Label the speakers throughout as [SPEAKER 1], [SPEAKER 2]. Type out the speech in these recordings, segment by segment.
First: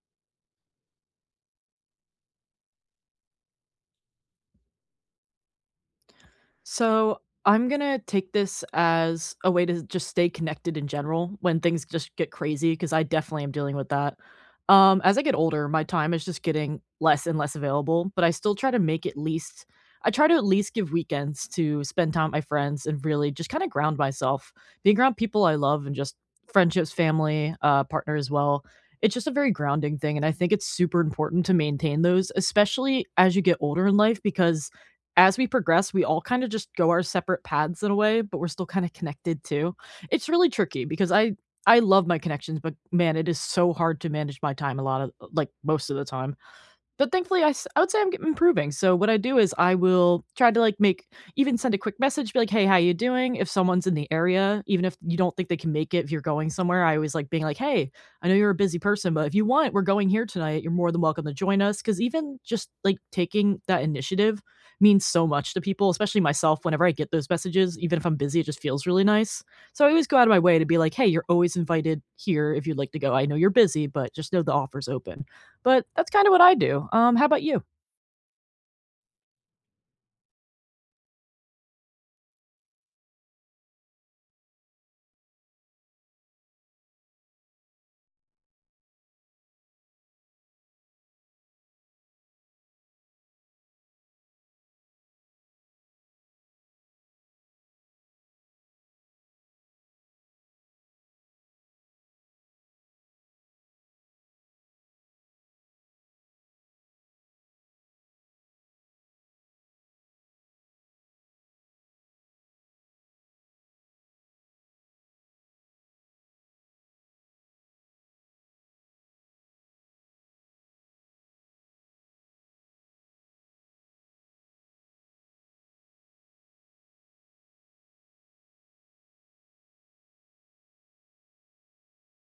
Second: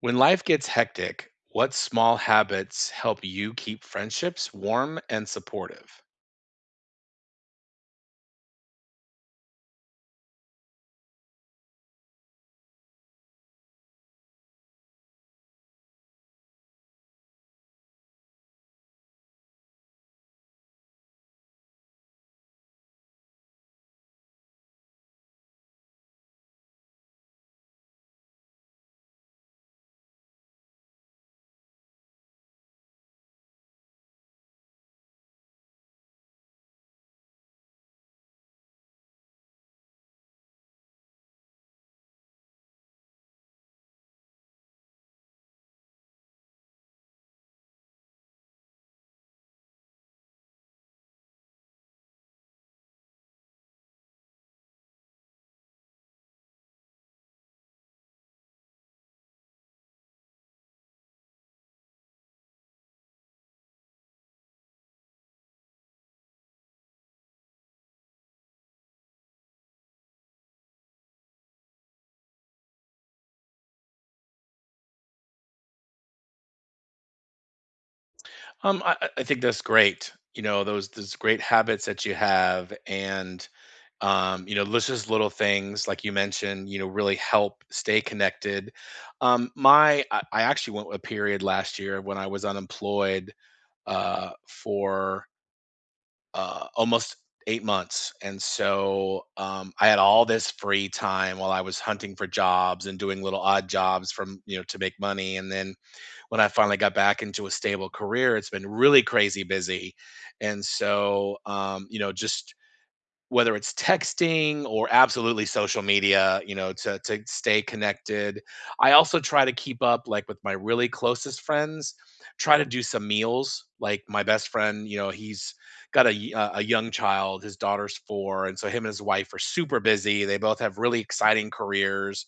[SPEAKER 1] When life gets hectic, what small habits help you keep friendships warm and supportive?
[SPEAKER 2] So I'm gonna take this as a way to just stay connected in general when things just get crazy because I definitely am dealing with that. As I get older, my time is just getting less and less available, but I still try to make at least I try to at least give weekends to spend time with my friends and really just kind of ground myself. Being around people I love and just friendships, family, partner as well. It's just a very grounding thing. And I think it's super important to maintain those, especially as you get older in life, because as we progress, we all kinda just go our separate paths in a way, but we're still kinda connected too. It's really tricky because I love my connections, but man, it is so hard to manage my time a lot of, like, most of the time. But thankfully, I would say I'm g improving. So what I do is I will try to, like, make even send a quick message, be like, "Hey, how you doing?" If someone's in the area, even if you don't think they can make it, if you're going somewhere, I always like being like, "Hey, I know you're a busy person, but if you want, we're going here tonight. You're more than welcome to join us." Because even just, like, taking that initiative means so much to people, especially myself. Whenever I get those messages, even if I'm busy, it just feels really nice. So I always go out of my way to be like, "Hey, you're always invited here if you'd like to go. I know you're busy, but just know the offer's open." But that's kinda what I do. How about you?
[SPEAKER 1] I think that's great. You know, those great habits that you have, and you know, just little things like you mentioned. You know, really help stay connected. I actually went a period last year when I was unemployed for almost 8 months. And so I had all this free time while I was hunting for jobs and doing little odd jobs from, you know, to make money. And then when I finally got back into a stable career, it's been really crazy busy. And so, you know, just whether it's texting or absolutely social media, you know, to stay connected. I also try to keep up, like, with my really closest friends, try to do some meals. Like, my best friend, you know, he's got a young child, his daughter's 4, and so him and his wife are super busy, they both have really exciting careers.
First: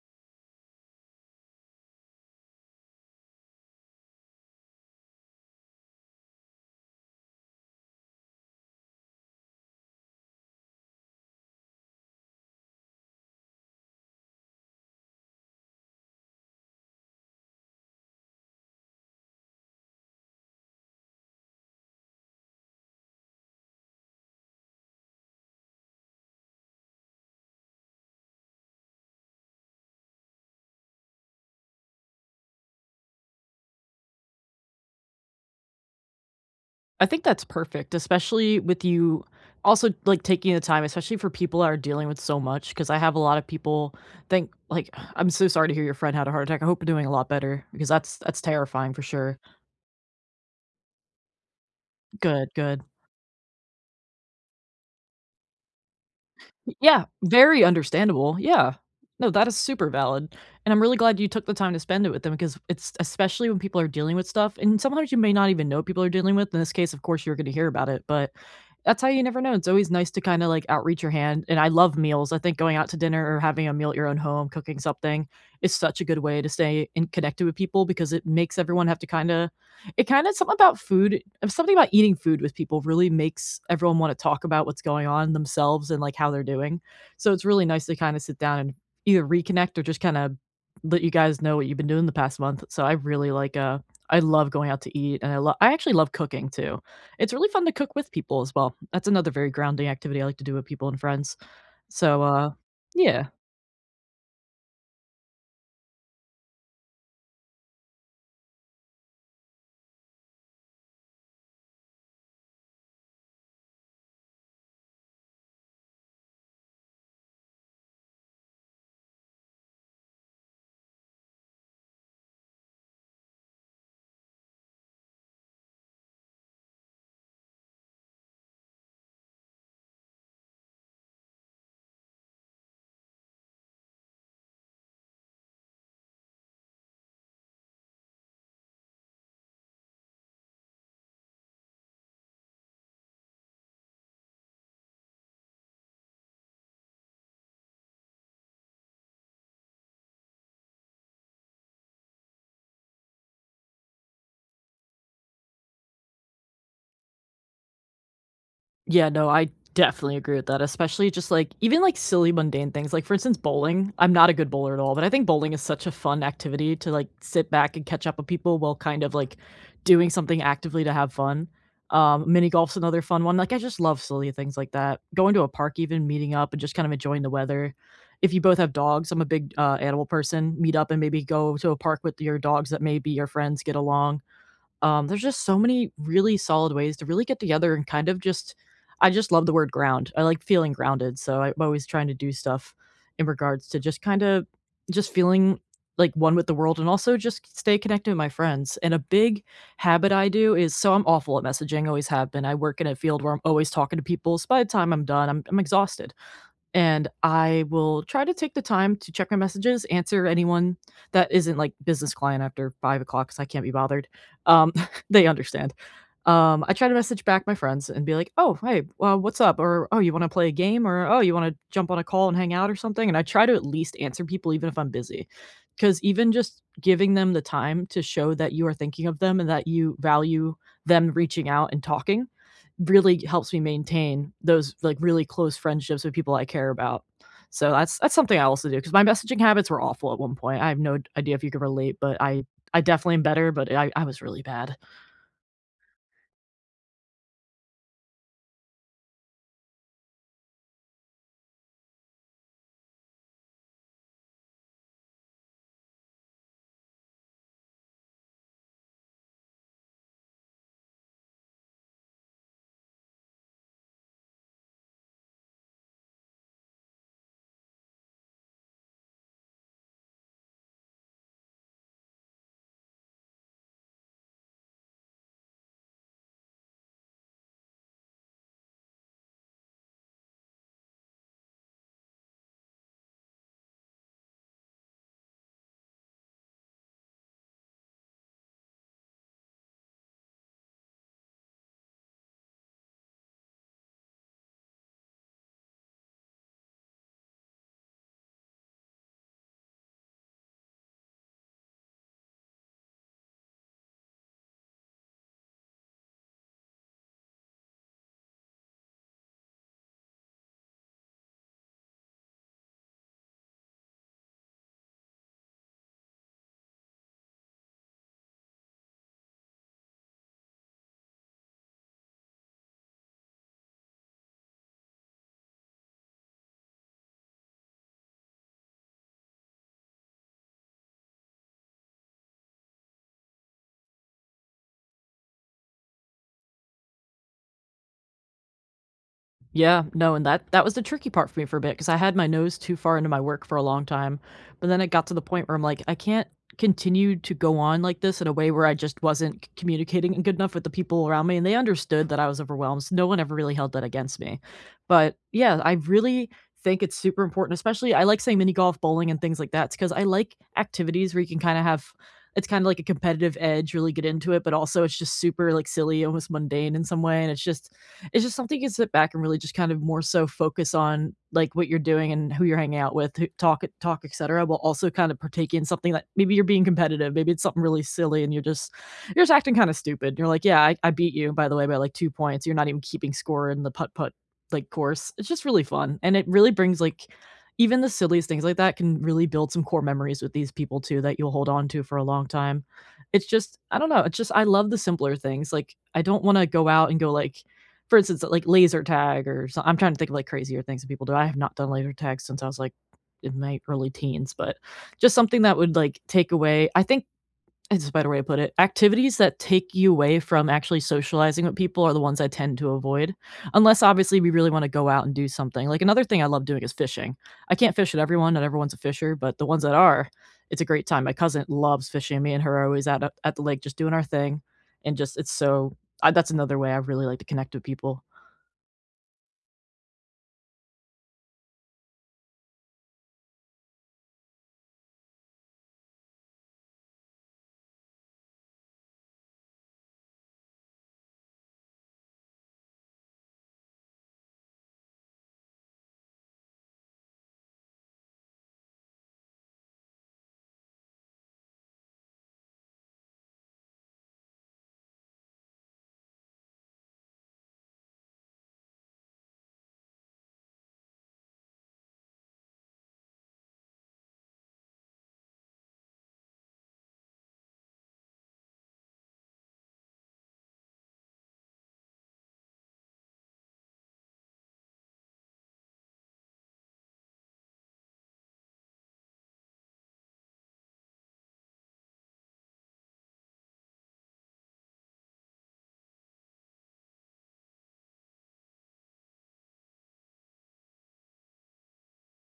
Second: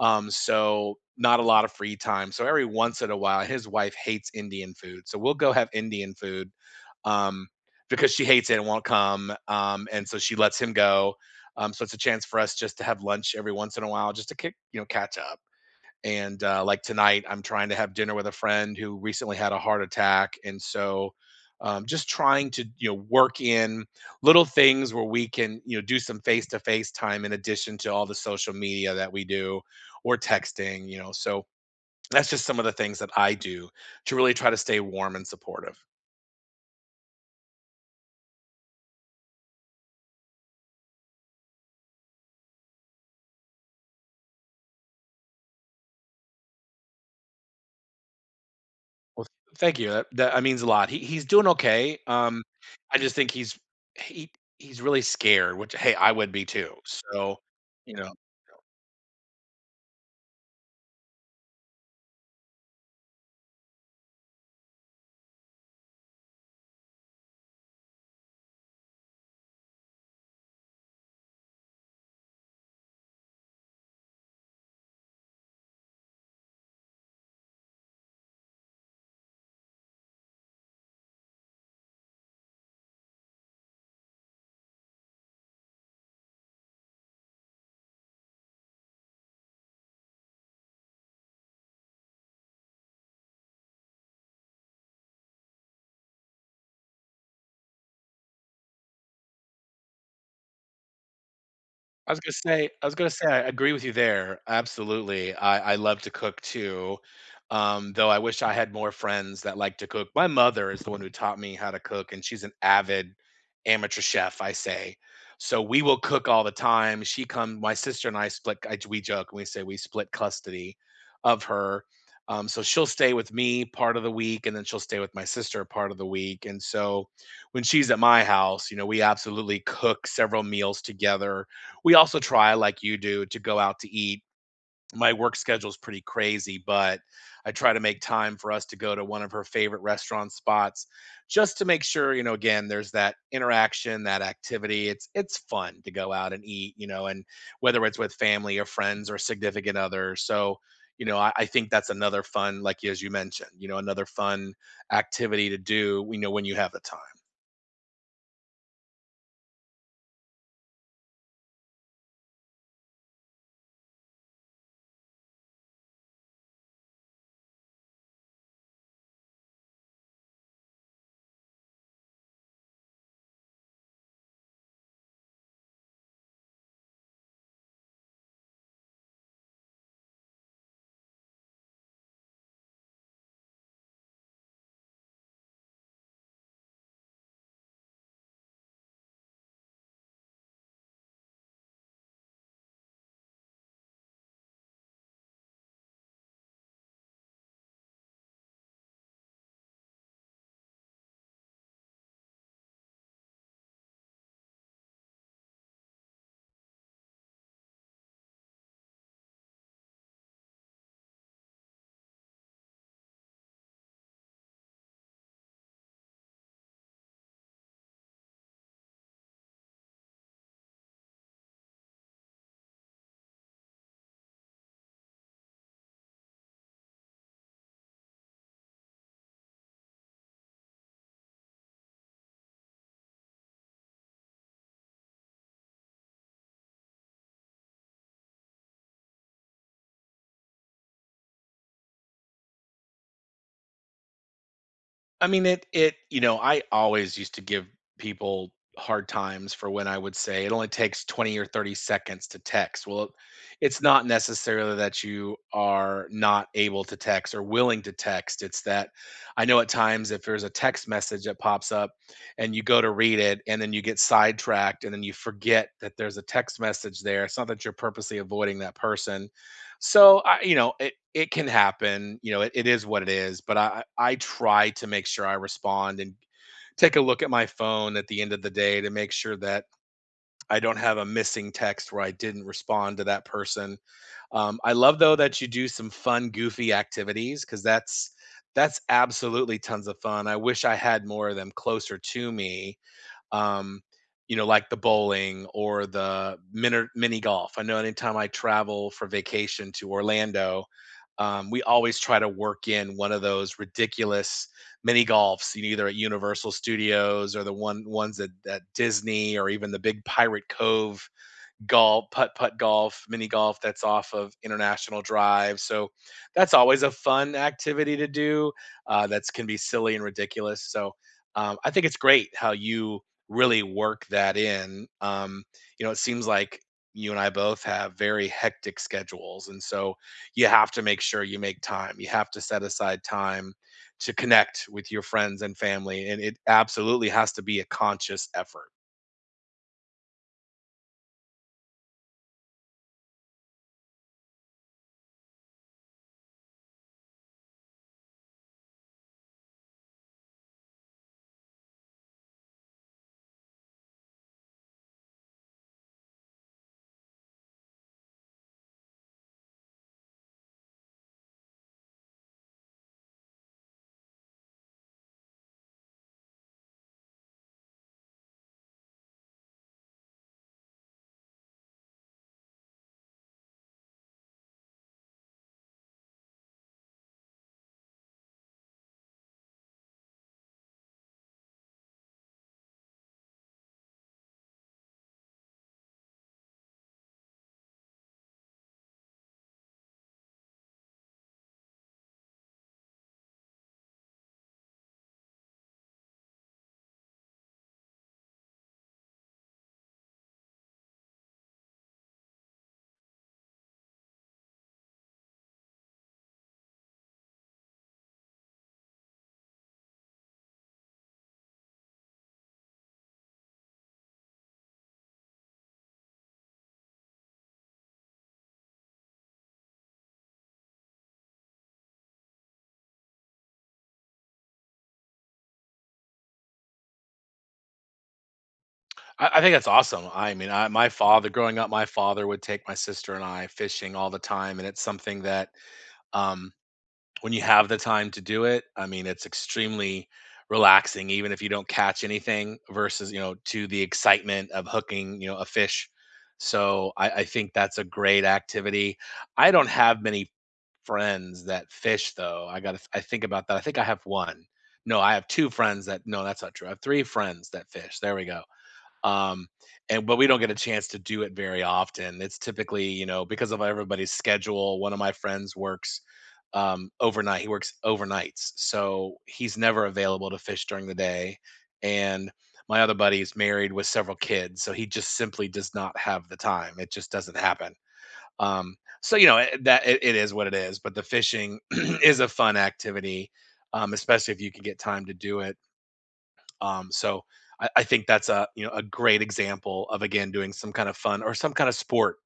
[SPEAKER 1] So not a lot of free time. So every once in a while, his wife hates Indian food. So we'll go have Indian food um, because she hates it and won't come. And so she lets him go. So it's a chance for us just to have lunch every once in a while, just to kick, you know, catch up and like tonight, I'm trying to have dinner with a friend who recently had a heart attack. And so just trying to, you know, work in little things where we can, you know, do some face to face time in addition to all the social media that we do or texting, you know. So that's just some of the things that I do to really try to stay warm and supportive.
[SPEAKER 2] I think that's perfect, especially with you also, like, taking the time, especially for people that are dealing with so much. Because I have a lot of people think like, "I'm so sorry to hear your friend had a heart attack. I hope you're doing a lot better," because that's terrifying for
[SPEAKER 1] Well,
[SPEAKER 2] sure.
[SPEAKER 1] thank you, that means a lot. He, he's doing okay.
[SPEAKER 2] Good, good.
[SPEAKER 1] I just think he's he he's really scared, which, hey, I would be too,
[SPEAKER 2] Yeah,
[SPEAKER 1] so
[SPEAKER 2] very
[SPEAKER 1] you know.
[SPEAKER 2] understandable, yeah. No, that is super valid, and I'm really glad you took the time to spend it with them, because it's especially when people are dealing with stuff, and sometimes you may not even know people are dealing with. In this case, of course, you're gonna hear about it, but that's how you never know. It's always nice to kinda, like, outreach your hand. And I love meals. I think going out to dinner or having a meal at your own home, cooking something, is such a good way to stay in connected with people, because it makes everyone have to kinda it kind of something about food something about eating food with people really makes everyone want to talk about what's going on themselves and like how they're doing. So it's really nice to kind of sit down and either reconnect or just kind of let you guys know what you've been doing the past month. So I really like I love going out to eat, and I actually love cooking too. It's really fun to cook with people as well. That's another very grounding activity I like to do with people and friends. So,
[SPEAKER 1] I was gonna
[SPEAKER 2] yeah.
[SPEAKER 1] say I agree with you there, absolutely. I love to cook too, though I wish I had more friends that like to cook. My mother is the one who taught me how to cook, and she's an avid amateur chef, I say. So we will cook all the time. She come my sister and I split I, we joke and we say we split custody of her. So she'll stay with me part of the week, and then she'll stay with my sister part of the week. And so when she's at my house, you know, we absolutely cook several meals together. We also try, like you do, to go out to eat. My work schedule is pretty crazy, but I try to make time for us to go to one of her favorite restaurant spots just to make sure, you know, again, there's that interaction, that activity. It's fun to go out and eat, you know, and whether it's with family or friends or significant other. So, you know, I think that's another fun, like as you mentioned, you know, another fun activity to do, you know, when you have the time.
[SPEAKER 2] Yeah, no, I definitely agree with that, especially just, like, even, like, silly mundane things, like, for instance, bowling. I'm not a good bowler at all, but I think bowling is such a fun activity to, like, sit back and catch up with people while kind of, like, doing something actively to have fun. Mini golf's another fun one. Like, I just love silly things like that. Going to a park even, meeting up and just kind of enjoying the weather. If you both have dogs, I'm a big, animal person. Meet up and maybe go to a park with your dogs that maybe your friends get along. There's just so many really solid ways to really get together and kind of just I just love the word ground. I like feeling grounded, so I'm always trying to do stuff in regards to just kind of just feeling like one with the world and also just stay connected with my friends. And a big habit I do is, so I'm awful at messaging, always have been. I work in a field where I'm always talking to people. So by the time I'm done, I'm exhausted. And I will try to take the time to check my messages, answer anyone that isn't like business client after 5 o'clock because I can't be bothered. Um, they understand. I try to message back my friends and be like, "Oh, hey, well, what's up?" Or, "Oh, you want to play a game?" Or, "Oh, you want to jump on a call and hang out or something?" And I try to at least answer people even if I'm busy, because even just giving them the time to show that you are thinking of them and that you value them reaching out and talking really helps me maintain those, like, really close friendships with people I care about. So that's something I also do, because my messaging habits were awful at one point. I have no idea if you can relate, but I definitely am better, but I was really bad.
[SPEAKER 1] I mean, it you know, I always used to give people hard times for when I would say it only takes 20 or 30 seconds to text. Well, it's not necessarily that you are not able to text or willing to text. It's that I know at times if there's a text message that pops up and you go to read it and then you get sidetracked and then you forget that there's a text message there. It's not that you're purposely avoiding that person. So I, you know, it can happen. You know, it is what it is. But I try to make sure I respond and take a look at my phone at the end of the day to make sure that I don't have a missing text where I didn't respond to that person. I love though that you do some fun, goofy activities, because that's absolutely tons of fun. I wish I had more of them closer to me, um, you know, like the bowling or the mini golf. I know anytime I travel for vacation to Orlando, we always try to work in one of those ridiculous mini golfs, you know, either at Universal Studios or the ones that Disney, or even the big Pirate Cove golf, putt putt golf, mini golf that's off of International Drive. So that's always a fun activity to do. That's can be silly and ridiculous. So I think it's great how you really work that in. You know, it seems like you and I both have very hectic schedules, and so you have to make sure you make time. You have to set aside time to connect with your friends and family, and it absolutely has to be a conscious effort.
[SPEAKER 2] Yeah, no, and that was the tricky part for me for a bit, because I had my nose too far into my work for a long time, but then it got to the point where I'm like, "I can't continue to go on like this in a way where I just wasn't c communicating good enough with the people around me," and they understood that I was overwhelmed, so no one ever really held that against me. But, yeah, I really think it's super important. Especially, I like saying mini golf, bowling, and things like that, because I like activities where you can kinda have it's kinda like a competitive edge, really get into it, but also it's just super, like, silly, almost mundane in some way. And it's just something you can sit back and really just kind of more so focus on, like, what you're doing and who you're hanging out with, who talk, etcetera, while also kind of partake in something that maybe you're being competitive, maybe it's something really silly, and you're just acting kinda stupid. You're like, "Yeah, I beat you, by the way, by, like, 2 points." You're not even keeping score in the putt-putt, like, course. It's just really fun, and it really brings, like, even the silliest things like that can really build some core memories with these people too that you'll hold on to for a long time. It's just I don't know, it's just I love the simpler things, like, I don't wanna go out and go, like, for instance, like laser tag. Or, so, I'm trying to think of like crazier things that people do. I have not done laser tag since I was like in my early teens, but just something that would like take away, I think it's a better way to put it. Activities that take you away from actually socializing with people are the ones I tend to avoid, unless obviously we really want to go out and do something. Like, another thing I love doing is fishing. I can't fish at everyone, not everyone's a fisher, but the ones that are, it's a great time. My cousin loves fishing. Me and her are always out at the lake just doing our thing, and just it's so, I, that's another way I really like to connect with people.
[SPEAKER 1] I think that's awesome. I mean, I, my father, growing up, my father would take my sister and I fishing all the time, and it's something that um, when you have the time to do it, I mean, it's extremely relaxing, even if you don't catch anything, versus, you know, to the excitement of hooking, you know, a fish. So I think that's a great activity. I don't have many friends that fish though. I think about that. I think I have one. No, I have two friends that no, that's not true. I have three friends that fish. There we go. um and but we don't get a chance to do it very often. It's typically, you know, because of everybody's schedule. One of my friends works overnight, he works overnights, so he's never available to fish during the day. And my other buddy is married with several kids, so he just simply does not have the time. It just doesn't happen. um so, you know, it is what it is. But the fishing is a fun activity, especially if you can get time to do it. So I think that's a, you know, a great example of again doing some kind of fun or some kind of sport.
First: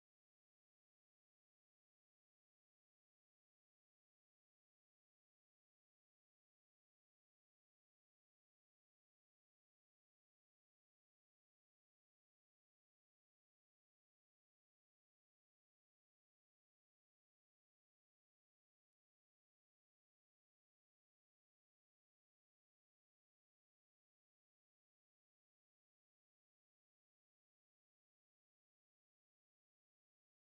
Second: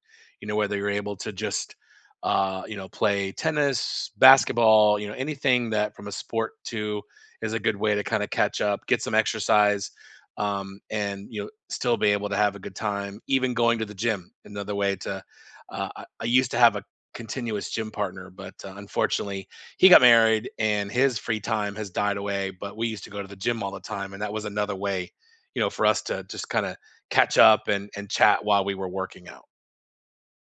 [SPEAKER 1] You know, whether you're able to just you know, play tennis, basketball, you know, anything, that from a sport to is a good way to kind of catch up, get some exercise, and, you know, still be able to have a good time. Even going to the gym, another way to. I used to have a continuous gym partner, but unfortunately, he got married and his free time has died away. But we used to go to the gym all the time, and that was another way, you know, for us to just kind of catch up and chat while we were working out.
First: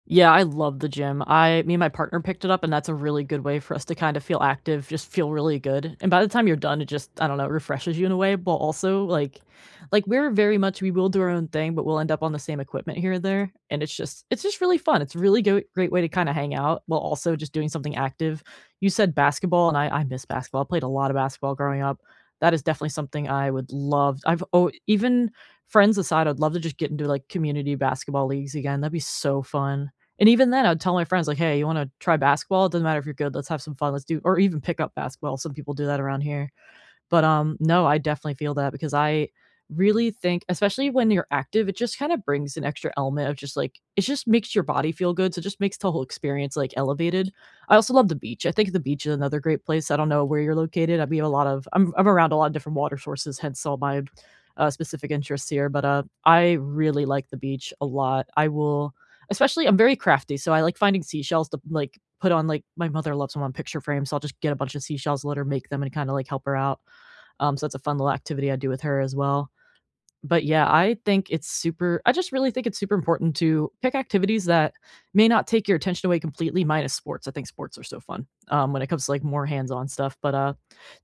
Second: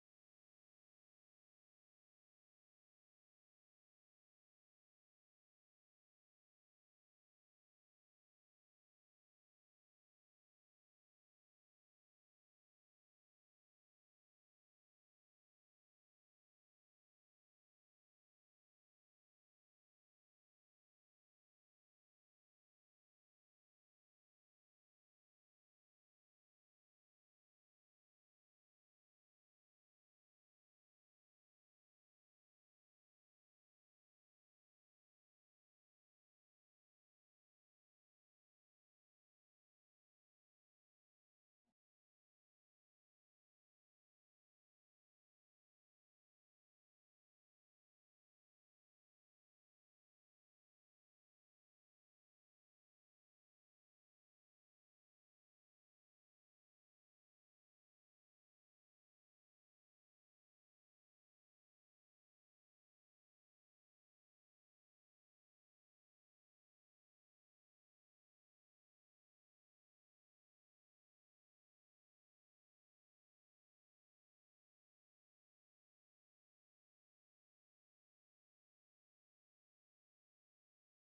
[SPEAKER 2] Yeah, I love the gym. I Me and my partner picked it up, and that's a really good way for us to kind of feel active, just feel really good. And by the time you're done, it just, I don't know, refreshes you in a way. But also, like, we're very much we will do our own thing, but we'll end up on the same equipment here and there. And it's just really fun. It's a really great way to kind of hang out while also just doing something active. You said basketball, and I miss basketball. I played a lot of basketball growing up. That is definitely something I would love. I've oh Even friends aside, I'd love to just get into like community basketball leagues again. That'd be so fun. And even then, I'd tell my friends, like, "Hey, you wanna try basketball? It doesn't matter if you're good, let's have some fun, let's do," or even pick up basketball. Some people do that around here. But, no, I definitely feel that, because I really think especially when you're active, it just kinda brings an extra element of just, like, it just makes your body feel good, so it just makes the whole experience, like, elevated. I also love the beach. I think the beach is another great place. I don't know where you're located. I mean, a lot of I'm around a lot of different water sources, hence all my, specific interests here. But, I really like the beach a lot. I will Especially, I'm very crafty, so I like finding seashells to, like, put on, like, my mother loves them on picture frames, so I'll just get a bunch of seashells, let her make them, and kinda, like, help her out. So that's a fun little activity I do with her as well. But yeah, I think it's super, I just really think it's super important to pick activities that may not take your attention away completely, minus sports. I think sports are so fun, when it comes to like more hands-on stuff. But,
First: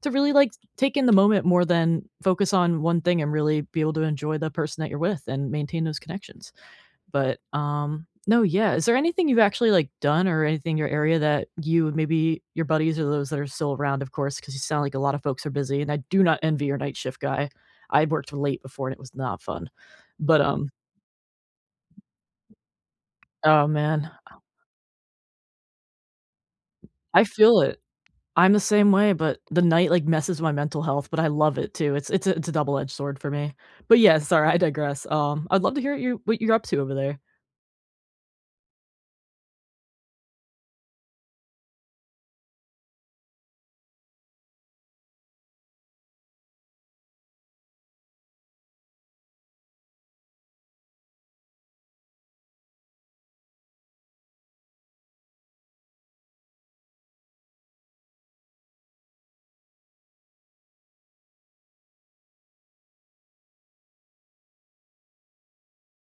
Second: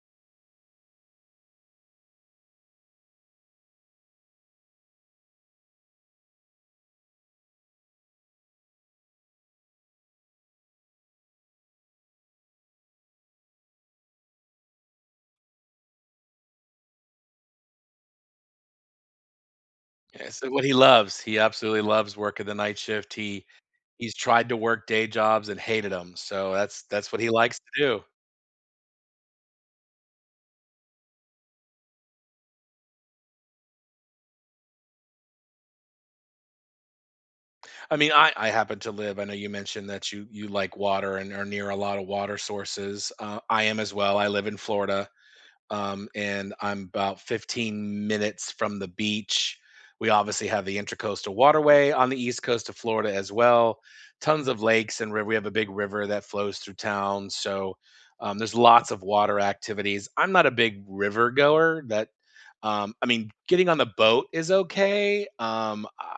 [SPEAKER 2] to really like take in the moment more than focus on one thing and really be able to enjoy the person that you're with and maintain those connections. But, no, yeah, is there anything you've actually, like, done or anything in your area that you and maybe your buddies or those that are still around, of course, because you sound like a lot of folks are busy? And I do not envy your night shift guy. I worked late before, and it was not fun.
[SPEAKER 1] Yeah,
[SPEAKER 2] But,
[SPEAKER 1] so what he loves, he absolutely loves working the night shift.
[SPEAKER 2] oh, man,
[SPEAKER 1] He's tried to work day jobs and hated them, so that's what
[SPEAKER 2] I
[SPEAKER 1] he likes
[SPEAKER 2] feel
[SPEAKER 1] to
[SPEAKER 2] it.
[SPEAKER 1] do.
[SPEAKER 2] I'm the same way, but the night, like, messes with my mental health, but I love it too. It's a double-edged sword for me. But yeah, sorry, I digress. I'd love to hear what you're up to over there.
[SPEAKER 1] I mean, I happen to live, I know you mentioned that you like water and are near a lot of water sources. I am as well. I live in Florida. And I'm about 15 minutes from the beach. We obviously have the Intracoastal Waterway on the east coast of Florida as well. Tons of lakes and river. We have a big river that flows through town, so there's lots of water activities. I'm not a big river goer. That I mean, getting on the boat is okay.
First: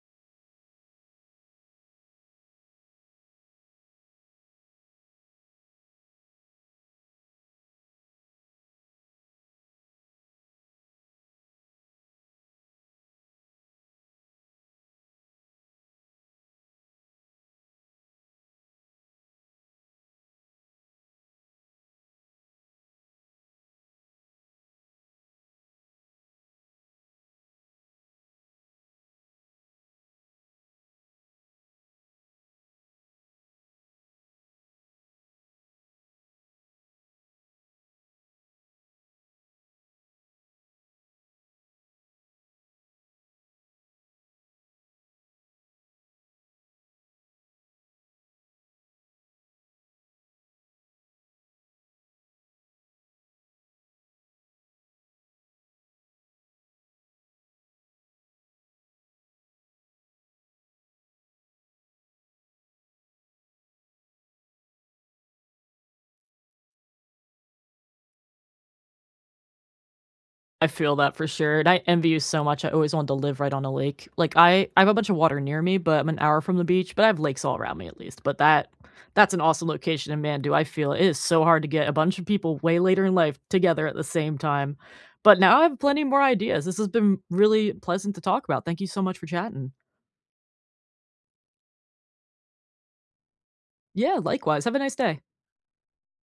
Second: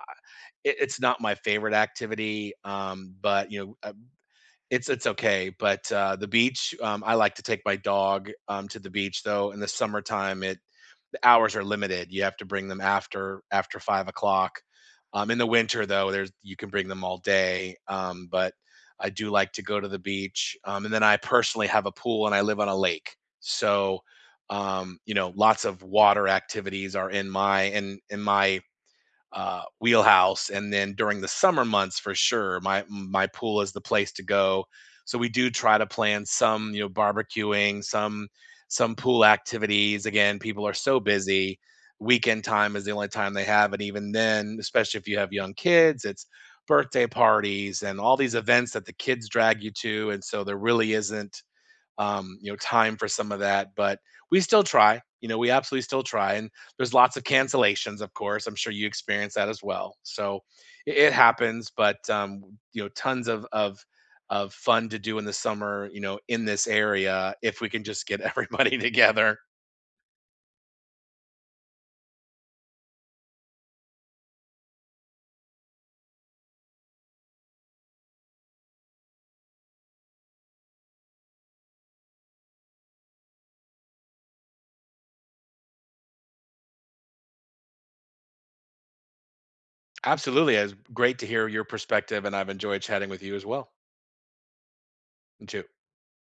[SPEAKER 1] It's not my favorite activity, but you know, it's okay, but, the beach, I like to take my dog, to the beach, though, in the summertime, it the hours are limited, you have to bring them after 5. In the winter, though, there's you can bring them all day, but I do like to go to the beach, and then I personally have a pool and I live on a lake, so, you know, lots of water activities are in my wheelhouse. And then during the summer months, for sure, my pool is the place to go. So we do try to plan some, you know, barbecuing, some pool activities. Again, people are so busy. Weekend time is the only time they have, and even then, especially if you have young kids, it's birthday parties and all these events that the kids drag you to, and so there really isn't you know, time for some of that. But we still try. You know, we absolutely still try. And there's lots of cancellations, of course. I'm sure you experience that as well. So it happens, but you know, tons of fun to do in the summer. You know, in this area, if we can just get everybody together.
[SPEAKER 2] I feel that for sure, and I envy you so much. I always wanted to live right on a lake. Like, I have a bunch of water near me, but I'm an hour from the beach, but I have lakes all around me at least. But that's an awesome location, and man, do I feel it is so hard to get a bunch of people way later in life together at the same time. But now I have plenty more ideas. This has been really pleasant to talk about. Thank you so much for chatting.
[SPEAKER 1] Absolutely, it's great to hear your perspective, and I've enjoyed chatting with you as well.
[SPEAKER 2] Yeah, likewise. Have a nice day.
[SPEAKER 1] You too.